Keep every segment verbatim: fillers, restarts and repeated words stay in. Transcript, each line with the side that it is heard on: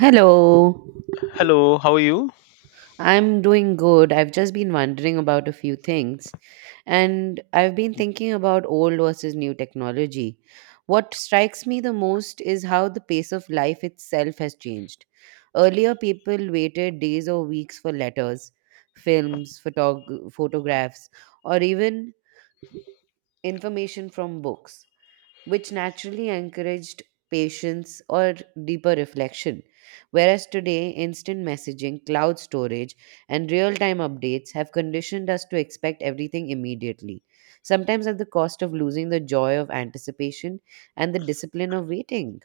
right: Hello.
left: Hello, how are you?
right: I'm doing good. I've just been wondering about a few things. And I've been thinking about old versus new technology. What strikes me the most is how the pace of life itself has changed. Earlier, people waited days or weeks for letters, films, photog- photographs, or even information from books which naturally encouraged patience or deeper reflection. Whereas today, instant messaging, cloud storage, and real time updates have conditioned us to expect everything immediately, sometimes at the cost of losing the joy of anticipation and the discipline of waiting.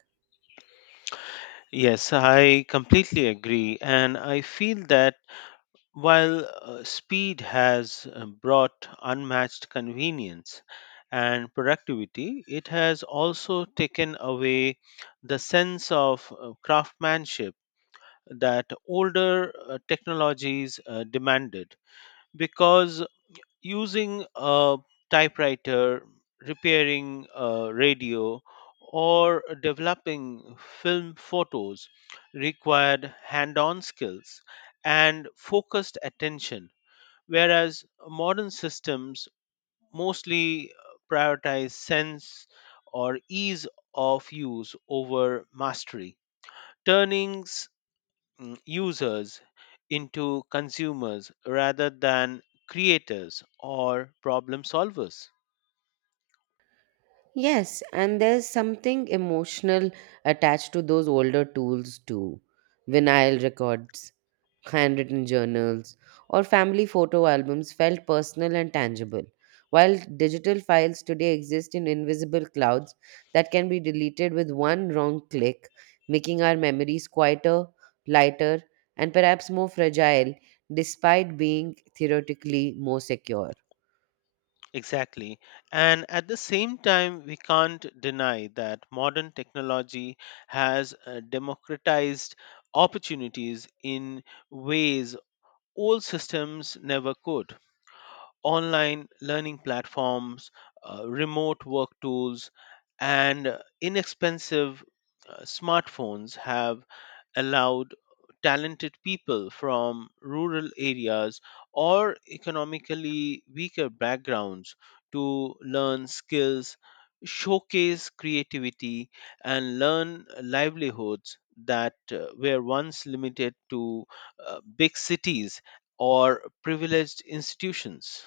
left: Yes, I completely agree. And I feel that while uh, speed has uh, brought unmatched convenience and productivity, it has also taken away the sense of uh, craftsmanship that older uh, technologies uh, demanded because using a typewriter, repairing a radio, or developing film photos required hand on skills and focused attention, whereas modern systems mostly uh, prioritize sense or ease of use over mastery, turning mm, users into consumers rather than creators or problem solvers.
right: Yes, and there's something emotional attached to those older tools too. Vinyl records, handwritten journals, or family photo albums felt personal and tangible, while digital files today exist in invisible clouds that can be deleted with one wrong click, making our memories quieter, lighter, and perhaps more fragile despite being theoretically more secure.
left: Exactly. And at the same time, we can't deny that modern technology has uh, democratized opportunities in ways old systems never could. Online learning platforms, uh, remote work tools, and uh, inexpensive uh, smartphones have allowed talented people from rural areas or economically weaker backgrounds to learn skills, showcase creativity, and learn livelihoods that uh, were once limited to uh, big cities or privileged institutions.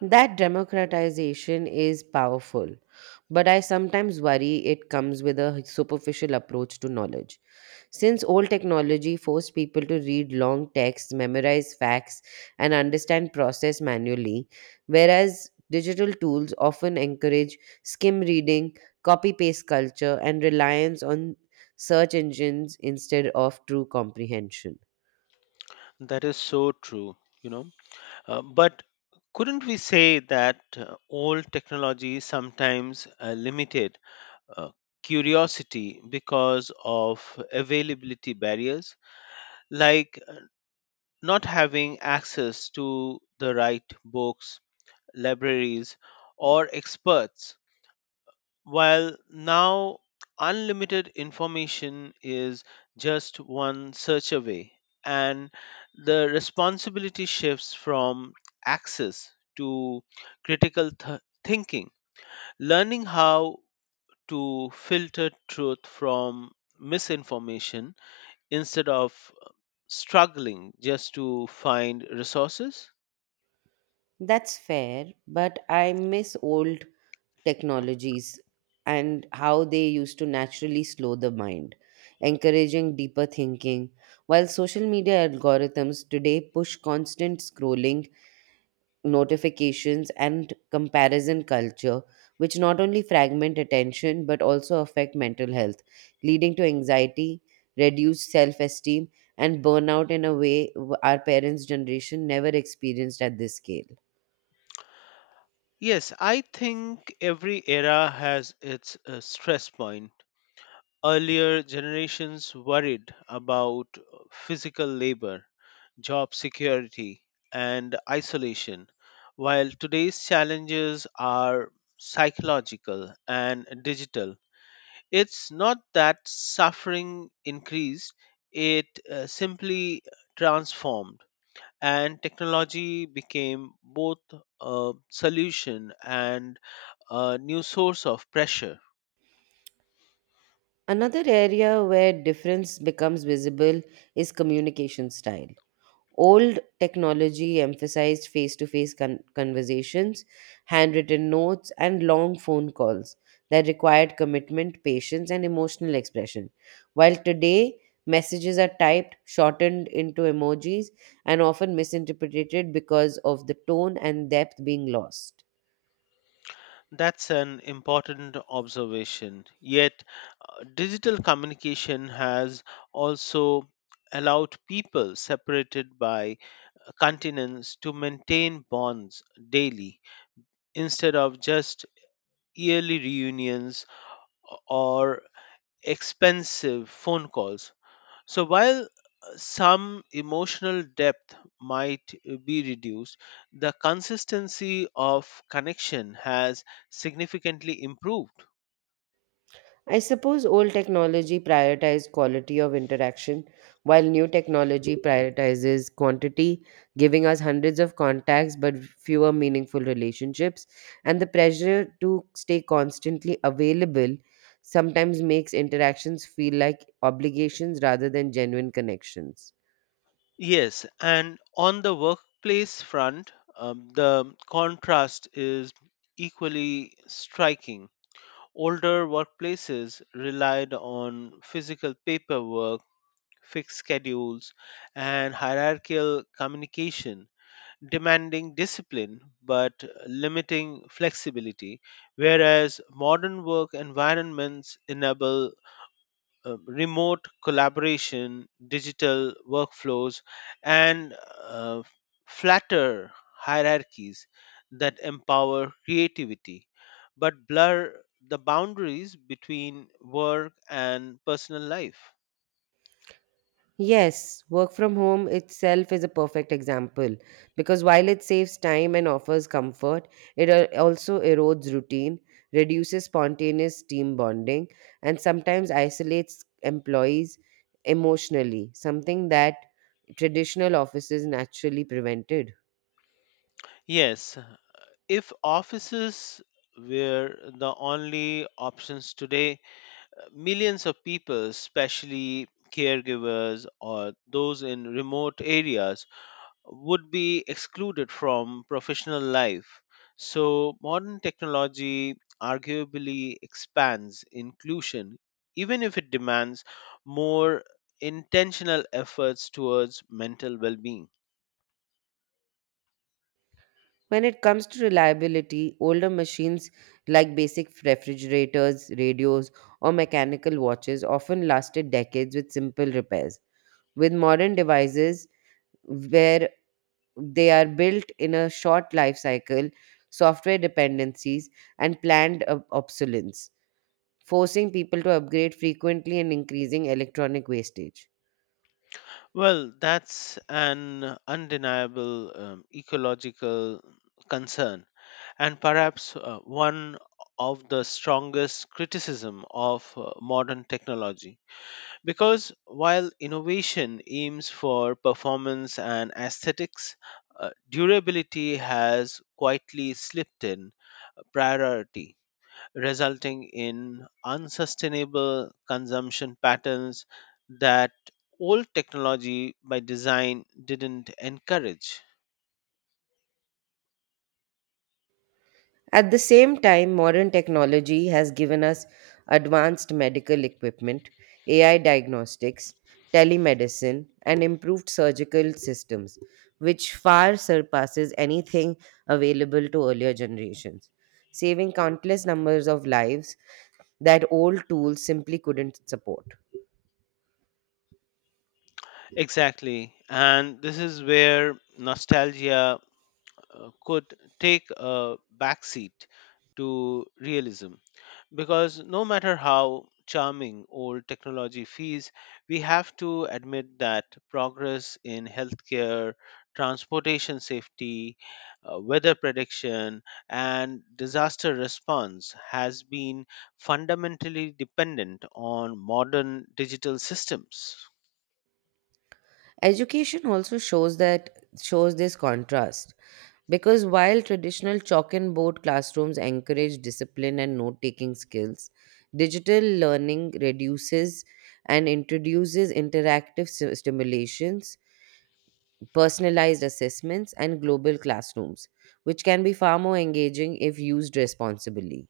right: That democratization is powerful, but I sometimes worry it comes with a superficial approach to knowledge. Since old technology forced people to read long texts, memorize facts, and understand process manually, whereas digital tools often encourage skim reading, copy paste culture, and reliance on search engines instead of true comprehension.
left: That is so true, you know. Uh, but couldn't we say that uh, old technology sometimes uh, limited uh, curiosity because of availability barriers, like uh, not having access to the right books, libraries, or experts? While now unlimited information is just one search away, and the responsibility shifts from access to critical th- thinking, learning how to filter truth from misinformation instead of struggling just to find resources.
right: That's fair, but I miss old technologies and how they used to naturally slow the mind, encouraging deeper thinking. While social media algorithms today push constant scrolling, notifications, and comparison culture, which not only fragment attention but also affect mental health, leading to anxiety, reduced self esteem, and burnout in a way w- our parents' generation never experienced at this scale.
left: Yes, I think every era has its uh, stress point. Earlier generations worried about physical labor, job security, and isolation, while today's challenges are psychological and digital. It's not that suffering increased, it uh, simply transformed, and technology became both a solution and a new source of pressure.
right: Another area where difference becomes visible is communication style. Old technology emphasized face to face conversations, handwritten notes, and long phone calls that required commitment, patience, and emotional expression. While today, messages are typed, shortened into emojis, and often misinterpreted because of the tone and depth being lost.
left: That's an important observation. Yet, uh, digital communication has also allowed people separated by uh, continents to maintain bonds daily instead of just yearly reunions or expensive phone calls. So, while uh, some emotional depth might uh, be reduced, the consistency of connection has significantly improved.
right: I suppose old technology prioritized quality of interaction, while new technology prioritizes quantity, giving us hundreds of contacts but fewer meaningful relationships. And the pressure to stay constantly available sometimes makes interactions feel like obligations rather than genuine connections.
left: Yes, and on the workplace front, um, the contrast is equally striking. Older workplaces relied on physical paperwork, fixed schedules, and hierarchical communication, demanding discipline but limiting flexibility, whereas modern work environments enable uh, remote collaboration, digital workflows, and uh, flatter hierarchies that empower creativity but blur the boundaries between work and personal life.
right: Yes, work from home itself is a perfect example because while it saves time and offers comfort, it al- also erodes routine, reduces spontaneous team bonding, and sometimes isolates employees emotionally, something that traditional offices naturally prevented.
left: Yes, if offices were the only options today, millions of people, especially caregivers or those in remote areas, would be excluded from professional life. So, modern technology arguably expands inclusion, even if it demands more intentional efforts towards mental well being.
right: When it comes to reliability, older machines like basic refrigerators, radios, or mechanical watches often lasted decades with simple repairs. With modern devices, where they are built in a short life cycle, software dependencies, and planned ob- obsolescence, forcing people to upgrade frequently and increasing electronic wastage.
left: Well, that's an undeniable um, ecological concern, and perhaps uh, one of the strongest criticism of uh, modern technology. Because while innovation aims for performance and aesthetics, uh, durability has quietly slipped in uh, priority, resulting in unsustainable consumption patterns that old technology by design didn't encourage.
right: At the same time, modern technology has given us advanced medical equipment, A I diagnostics, telemedicine, and improved surgical systems, which far surpasses anything available to earlier generations, saving countless numbers of lives that old tools simply couldn't support.
left: Exactly. And this is where nostalgia uh, could take a backseat to realism. Because no matter how charming old technology feels, we have to admit that progress in healthcare, transportation safety, uh, weather prediction, and disaster response has been fundamentally dependent on modern digital systems.
right: Education also shows that shows this contrast. Because while traditional chalk and board classrooms encourage discipline and note taking skills, digital learning reduces and introduces interactive sti- stimulations, personalized assessments, and global classrooms, which can be far more engaging if used responsibly.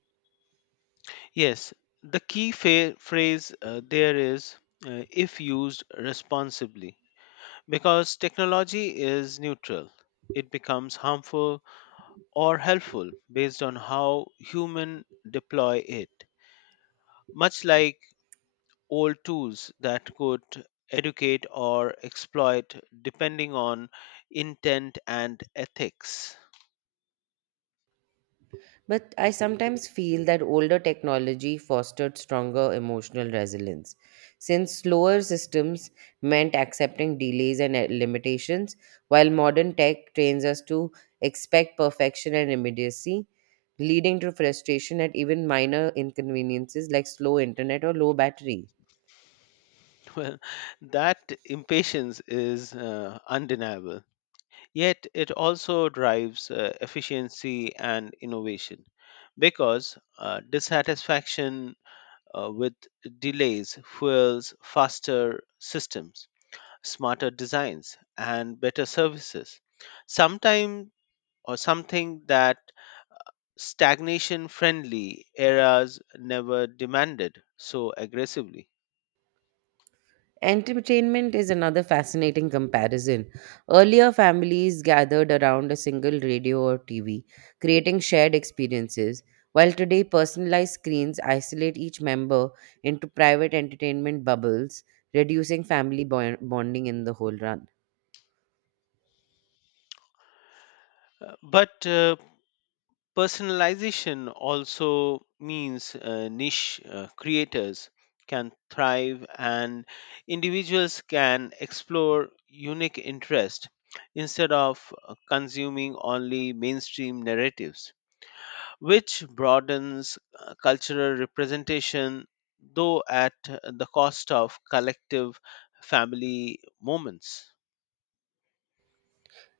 left: Yes, the key fa- phrase uh, there is uh, if used responsibly, because technology is neutral. It becomes harmful or helpful based on how human deploy it, much like old tools that could educate or exploit depending on intent and ethics.
right: But I sometimes feel that older technology fostered stronger emotional resilience. Since slower systems meant accepting delays and uh, limitations, while modern tech trains us to expect perfection and immediacy, leading to frustration at even minor inconveniences like slow internet or low battery.
left: Well, that impatience is uh, undeniable, yet it also drives uh, efficiency and innovation because uh, dissatisfaction uh, with delays fuels faster systems, smarter designs and better services, sometime or something that stagnation friendly eras never demanded so aggressively.
right: Entertainment is another fascinating comparison. Earlier, families gathered around a single radio or T V, creating shared experiences, while today, personalized screens isolate each member into private entertainment bubbles, reducing family bo- bonding in the whole run.
left: Uh, but uh, personalization also means uh, niche uh, creators can thrive and individuals can explore unique interest instead of uh, consuming only mainstream narratives, which broadens uh, cultural representation, though at the cost of collective family moments.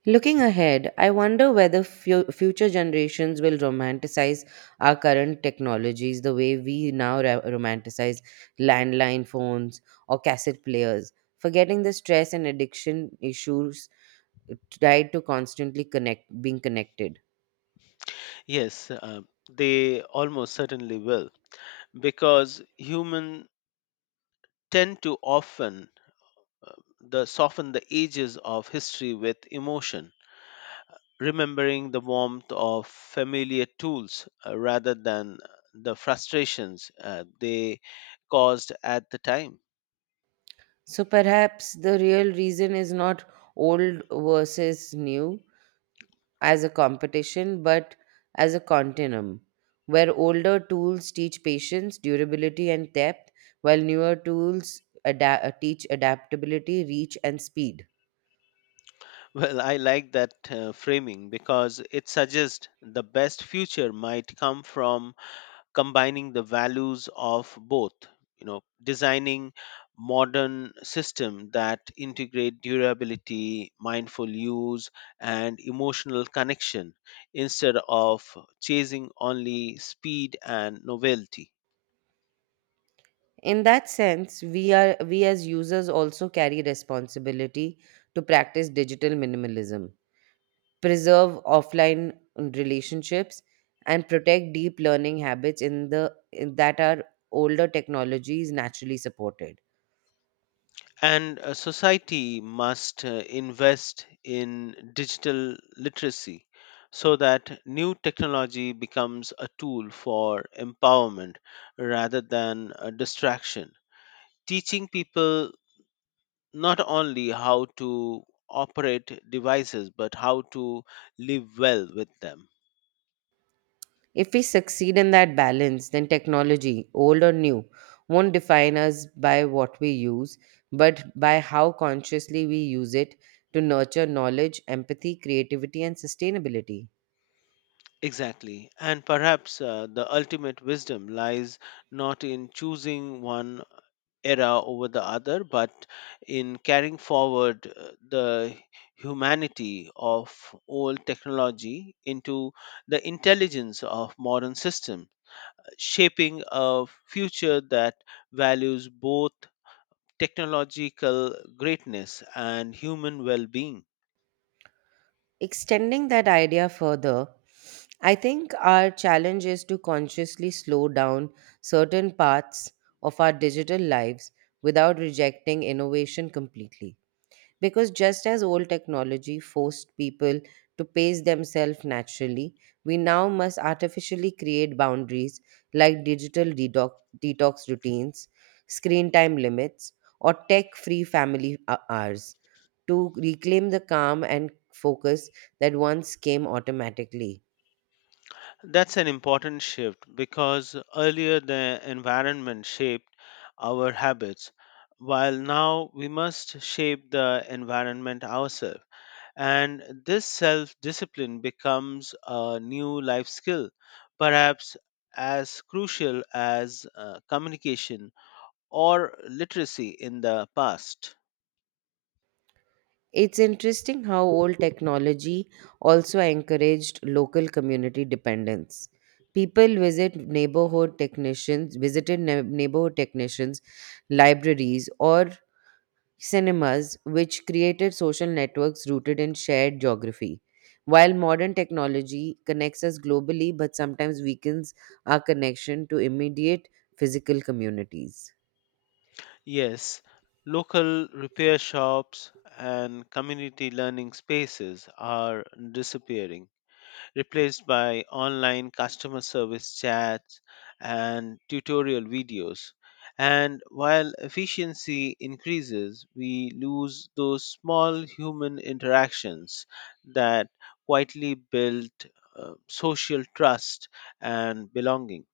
right: Looking ahead, I wonder whether fu- future generations will romanticize our current technologies the way we now ra- romanticize landline phones or cassette players, forgetting the stress and addiction issues tied to constantly connect being connected.
left: Yes, uh, they almost certainly will, because humans tend to often uh, the soften the edges of history with emotion, remembering the warmth of familiar tools uh, rather than the frustrations uh, they caused at the time.
right: So perhaps the real reason is not old versus new, as a competition but as a continuum, where older tools teach patience, durability, and depth, while newer tools ada- uh, teach adaptability, reach, and speed.
left: Well, I like that uh, framing because it suggests the best future might come from combining the values of both, you know, designing modern system that integrate durability, mindful use and emotional connection instead of chasing only speed and novelty.
right: In that sense, we, are, we as users also carry responsibility to practice digital minimalism, preserve offline relationships, and protect deep learning habits in the in that are older technologies naturally supported.
left: And uh, society must uh, invest in digital literacy so that new technology becomes a tool for empowerment rather than a distraction. Teaching people not only how to operate devices but how to live well with them.
right: If we succeed in that balance, then technology, old or new, won't define us by what we use, but by how consciously we use it to nurture knowledge, empathy, creativity, and sustainability.
left: Exactly. And perhaps uh, the ultimate wisdom lies not in choosing one era over the other, but in carrying forward uh, the humanity of old technology into the intelligence of modern system, shaping a future that values both technological greatness and human well-being.
right: Extending that idea further, I think our challenge is to consciously slow down certain parts of our digital lives without rejecting innovation completely. Because just as old technology forced people to pace themselves naturally, we now must artificially create boundaries like digital detox, detox routines, screen time limits, or tech free family hou- hours to reclaim the calm and focus that once came automatically.
left: That's an important shift because earlier the environment shaped our habits, while now we must shape the environment ourselves. And this self discipline becomes a new life skill, perhaps as crucial as uh, communication or literacy in the past.
right: It's interesting how old technology also encouraged local community dependence. People visit neighborhood technicians, visited ne- neighborhood technicians, libraries, or cinemas, which created social networks rooted in shared geography. While modern technology connects us globally, but sometimes weakens our connection to immediate physical communities.
left: Yes, local repair shops and community learning spaces are disappearing, replaced by online customer service chats and tutorial videos. And while efficiency increases, we lose those small human interactions that quietly build uh, social trust and belonging.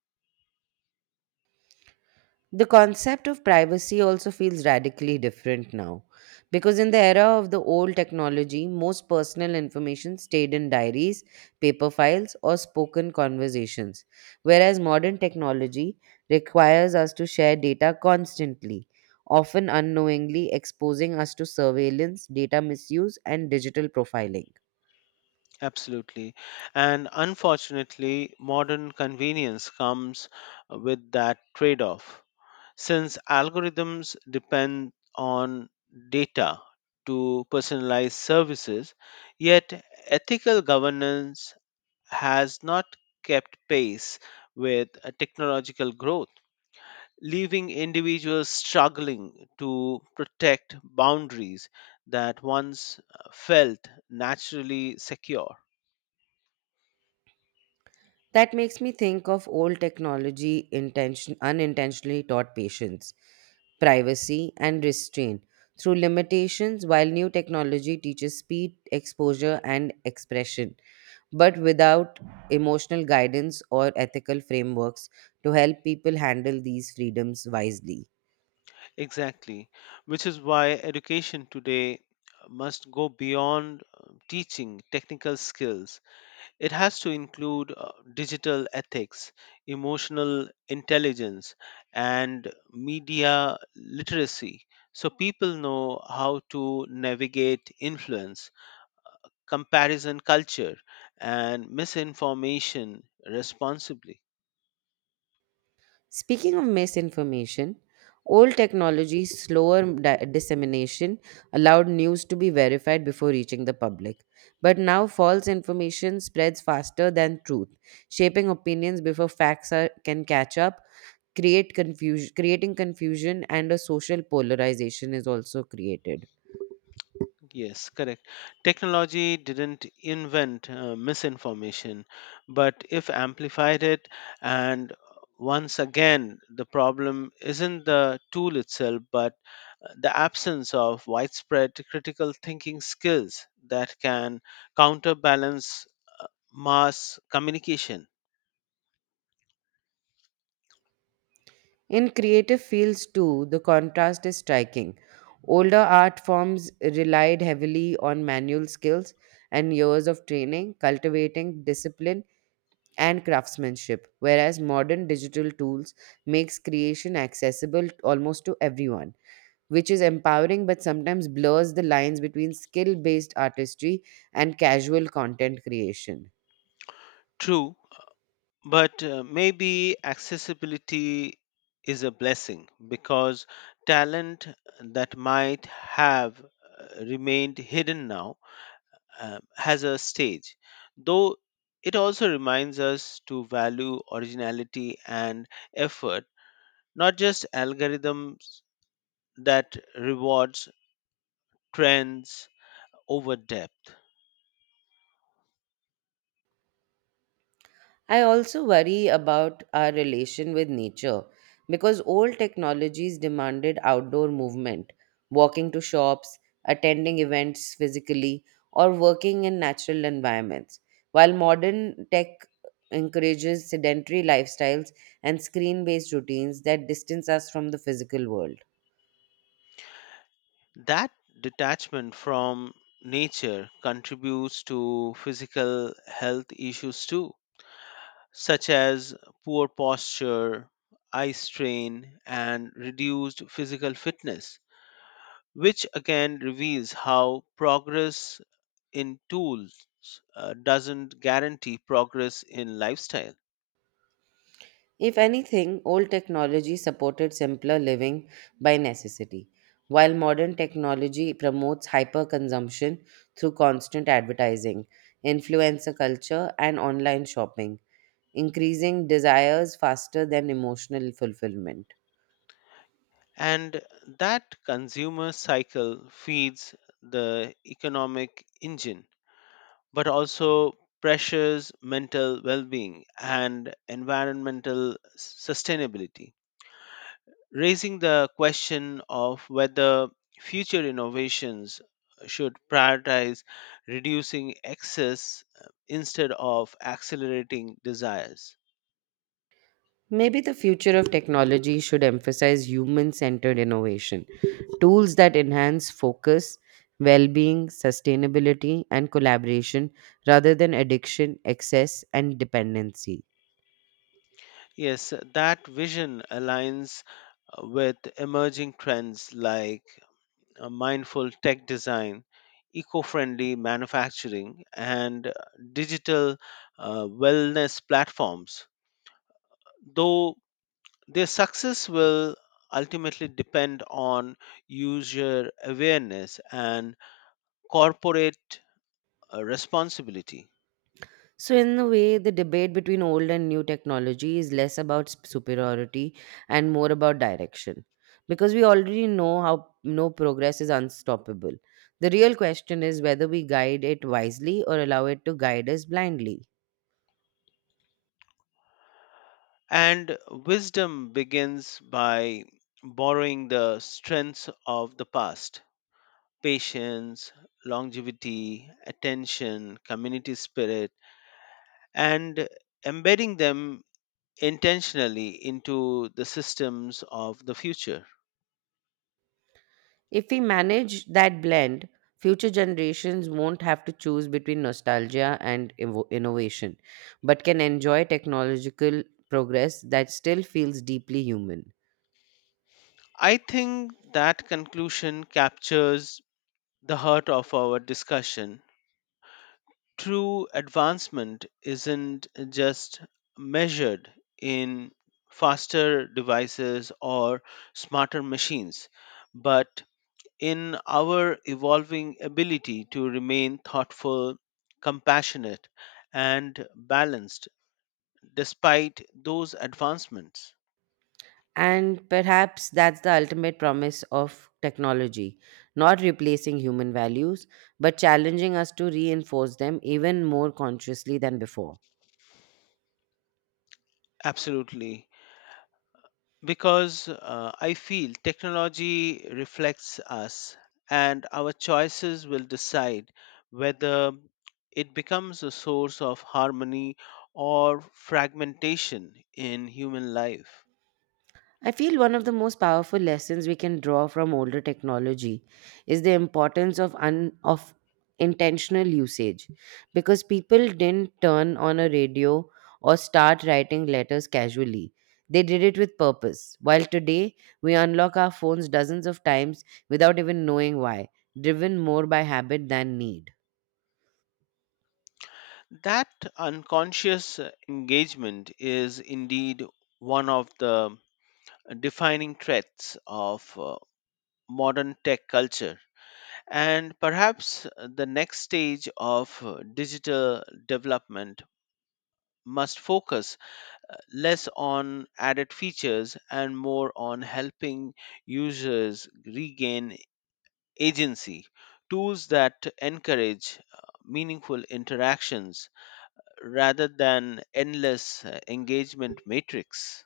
right: The concept of privacy also feels radically different now because in the era of the old technology, most personal information stayed in diaries, paper files, or spoken conversations, whereas modern technology requires us to share data constantly, often unknowingly exposing us to surveillance, data misuse, and digital profiling.
left: Absolutely. And unfortunately, modern convenience comes with that trade off. Since algorithms depend on data to personalize services, yet ethical governance has not kept pace with uh, technological growth, leaving individuals struggling to protect boundaries that once uh, felt naturally secure.
right: That makes me think of old technology intention, unintentionally taught patience privacy, and restraint through limitations, while new technology teaches speed, exposure, and expression, but without emotional guidance or ethical frameworks to help people handle these freedoms wisely.
left: Exactly, which is why education today must go beyond uh, teaching technical skills. It has to include uh, digital ethics, emotional intelligence, and media literacy so people know how to navigate influence, comparison culture, and misinformation responsibly.
right: Speaking of misinformation, old technology's slower di- dissemination allowed news to be verified before reaching the public. But now, false information spreads faster than truth, shaping opinions before facts are, can catch up create confusion creating confusion and a social polarization is also created
left: Yes, correct. Technology didn't invent uh, misinformation, but if amplified it, and once again, the problem isn't the tool itself, but the absence of widespread critical thinking skills that can counterbalance uh, mass communication.
right: in creative fields too the contrast is striking older art forms relied heavily on manual skills and years of training cultivating discipline and craftsmanship whereas modern digital tools makes creation accessible almost to everyone which is empowering but sometimes blurs the lines between skill based artistry and casual content creation.
left: True, but uh, maybe accessibility is a blessing because talent that might have uh, remained hidden now uh, has a stage, though it also reminds us to value originality and effort, not just algorithms that rewards trends over depth.
right: I also worry about our relation with nature because old technologies demanded outdoor movement, walking to shops, attending events physically, or working in natural environments, while modern tech encourages sedentary lifestyles and screen based routines that distance us from the physical world.
left: That detachment from nature contributes to physical health issues too, such as poor posture, eye strain, and reduced physical fitness, which again reveals how progress in tools uh, doesn't guarantee progress in lifestyle.
right: If anything, old technology supported simpler living by necessity, while modern technology promotes hyperconsumption through constant advertising, influencer culture, and online shopping, increasing desires faster than emotional fulfillment.
left: And that consumer cycle feeds the economic engine but also pressures mental well-being and environmental sustainability, raising the question of whether future innovations should prioritize reducing excess uh, instead of accelerating desires.
right: Maybe the future of technology should emphasize human centered innovation, tools that enhance focus, well being, sustainability, and collaboration rather than addiction, excess, and dependency.
left: Yes, that vision aligns uh, with emerging trends like uh, mindful tech design, eco friendly manufacturing, and uh, digital uh, wellness platforms. Though their success will ultimately depend on user awareness and corporate uh, responsibility.
right: So, in a way, the debate between old and new technology is less about s- superiority and more about direction. Because we already know how no progress is unstoppable. The real question is whether we guide it wisely or allow it to guide us blindly.
left: And wisdom begins by borrowing the strengths of the past: patience, longevity, attention, community spirit, and embedding them intentionally into the systems of the future.
right: If we manage that blend, future generations won't have to choose between nostalgia and invo- innovation, but can enjoy technological progress that still feels deeply human.
left: I think that conclusion captures the heart of our discussion. True advancement isn't just measured in faster devices or smarter machines, but in our evolving ability to remain thoughtful, compassionate, and balanced despite those advancements.
right: And perhaps that's the ultimate promise of technology not replacing human values, but challenging us to reinforce them even more consciously than before.
left: Absolutely. Because uh, I feel technology reflects us, and our choices will decide whether it becomes a source of harmony or fragmentation in human life.
right: I feel one of the most powerful lessons we can draw from older technology is the importance of un- of intentional usage because people didn't turn on a radio or start writing letters casually. They did it with purpose. While today we unlock our phones dozens of times without even knowing why, driven more by habit than need.
left: That unconscious engagement is indeed one of the defining threats of uh, modern tech culture. And perhaps uh, the next stage of uh, digital development must focus uh, less on added features and more on helping users regain agency. Tools that encourage uh, meaningful interactions uh, rather than endless uh, engagement matrix.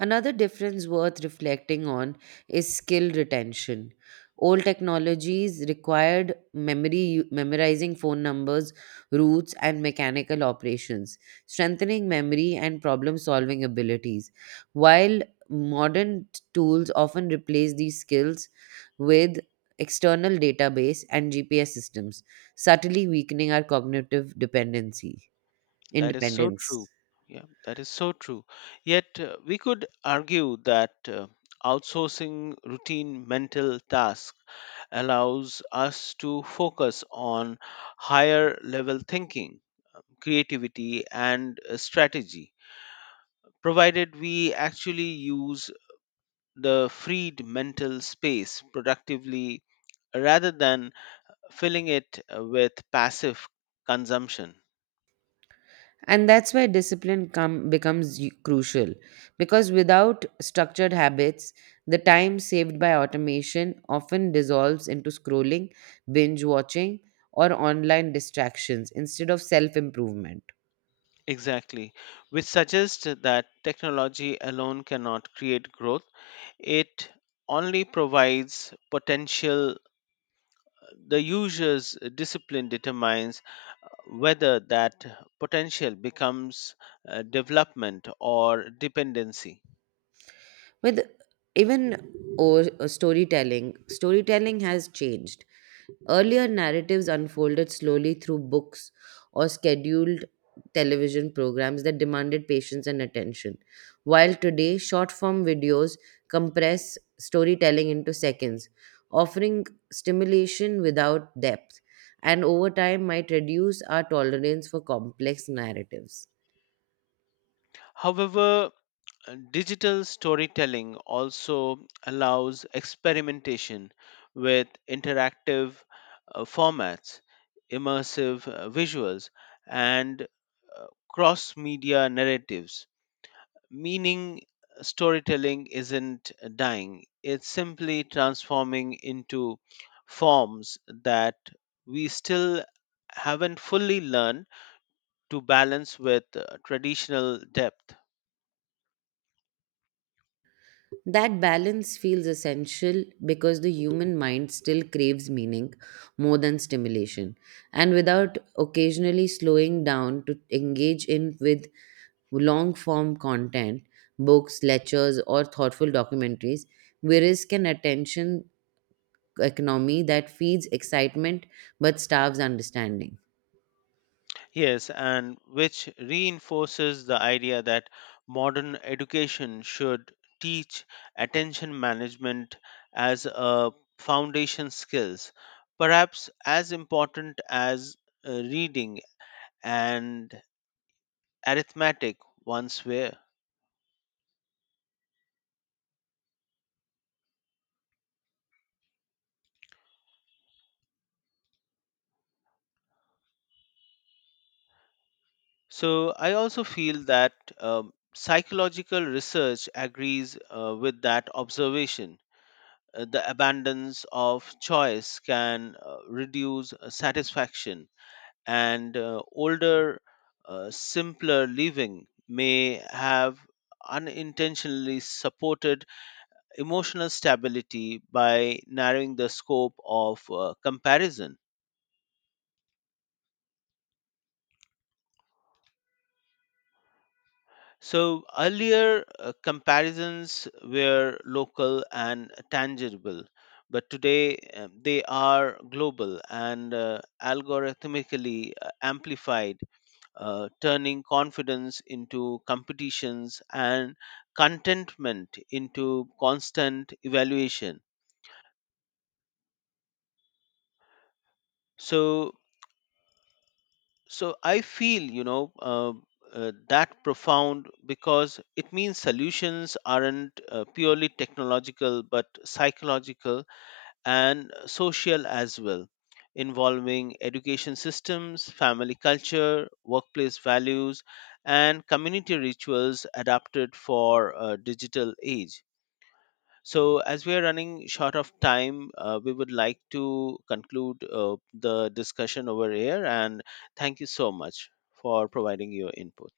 right: Another difference worth reflecting on is skill retention. Old technologies required memory, memorizing phone numbers, routes, and mechanical operations, strengthening memory and problem solving abilities. While modern tools often replace these skills with external database and G P S systems, subtly weakening our cognitive dependency,
left: That is so
right: independence.
left: true. Yeah, that is so true. Yet, uh, we could argue that uh, outsourcing routine mental tasks allows us to focus on higher level thinking, creativity, and uh, strategy, provided we actually use the freed mental space productively rather than filling it uh, with passive consumption.
right: And that's where discipline come, becomes y- crucial because without structured habits the time saved by automation often dissolves into scrolling binge watching or online distractions instead of self improvement
left: Exactly, which suggests that technology alone cannot create growth. It only provides potential. The user's discipline determines whether that potential becomes uh, development or dependency.
right: with even o- storytelling storytelling has changed. Earlier narratives unfolded slowly through books or scheduled television programs that demanded patience and attention. While today, short form videos compress storytelling into seconds, offering stimulation without depth, and over time might reduce our tolerance for complex narratives.
left: However, Uh, digital storytelling also allows experimentation with interactive uh, formats, immersive uh, visuals, and cross media narratives, meaning storytelling isn't dying, it's simply transforming into forms that we still haven't fully learned to balance with uh, traditional depth.
right: That balance feels essential because the human mind still craves meaning more than stimulation. And without occasionally slowing down to engage in with long form content, books, lectures, or thoughtful documentaries, we risk an attention economy that feeds excitement but starves understanding.
left: Yes, and which reinforces the idea that modern education should teach attention management as a foundation skills, perhaps as important as uh, reading and arithmetic once were. So I also feel that um, psychological research agrees uh, with that observation. Uh, the abundance of choice can uh, reduce uh, satisfaction and uh, older, uh, simpler living may have unintentionally supported emotional stability by narrowing the scope of uh, comparison. So, earlier uh, comparisons were local and tangible, but today um, they are global and uh, algorithmically uh, amplified, uh, turning confidence into competitions and contentment into constant evaluation. so so i feel you know uh, uh, that profound because it means solutions aren't uh, purely technological but psychological and social as well, involving education systems, family culture, workplace values, and community rituals adapted for a digital age. So, as we are running short of time, uh, we would like to conclude uh, the discussion over here. And thank you so much for providing your input.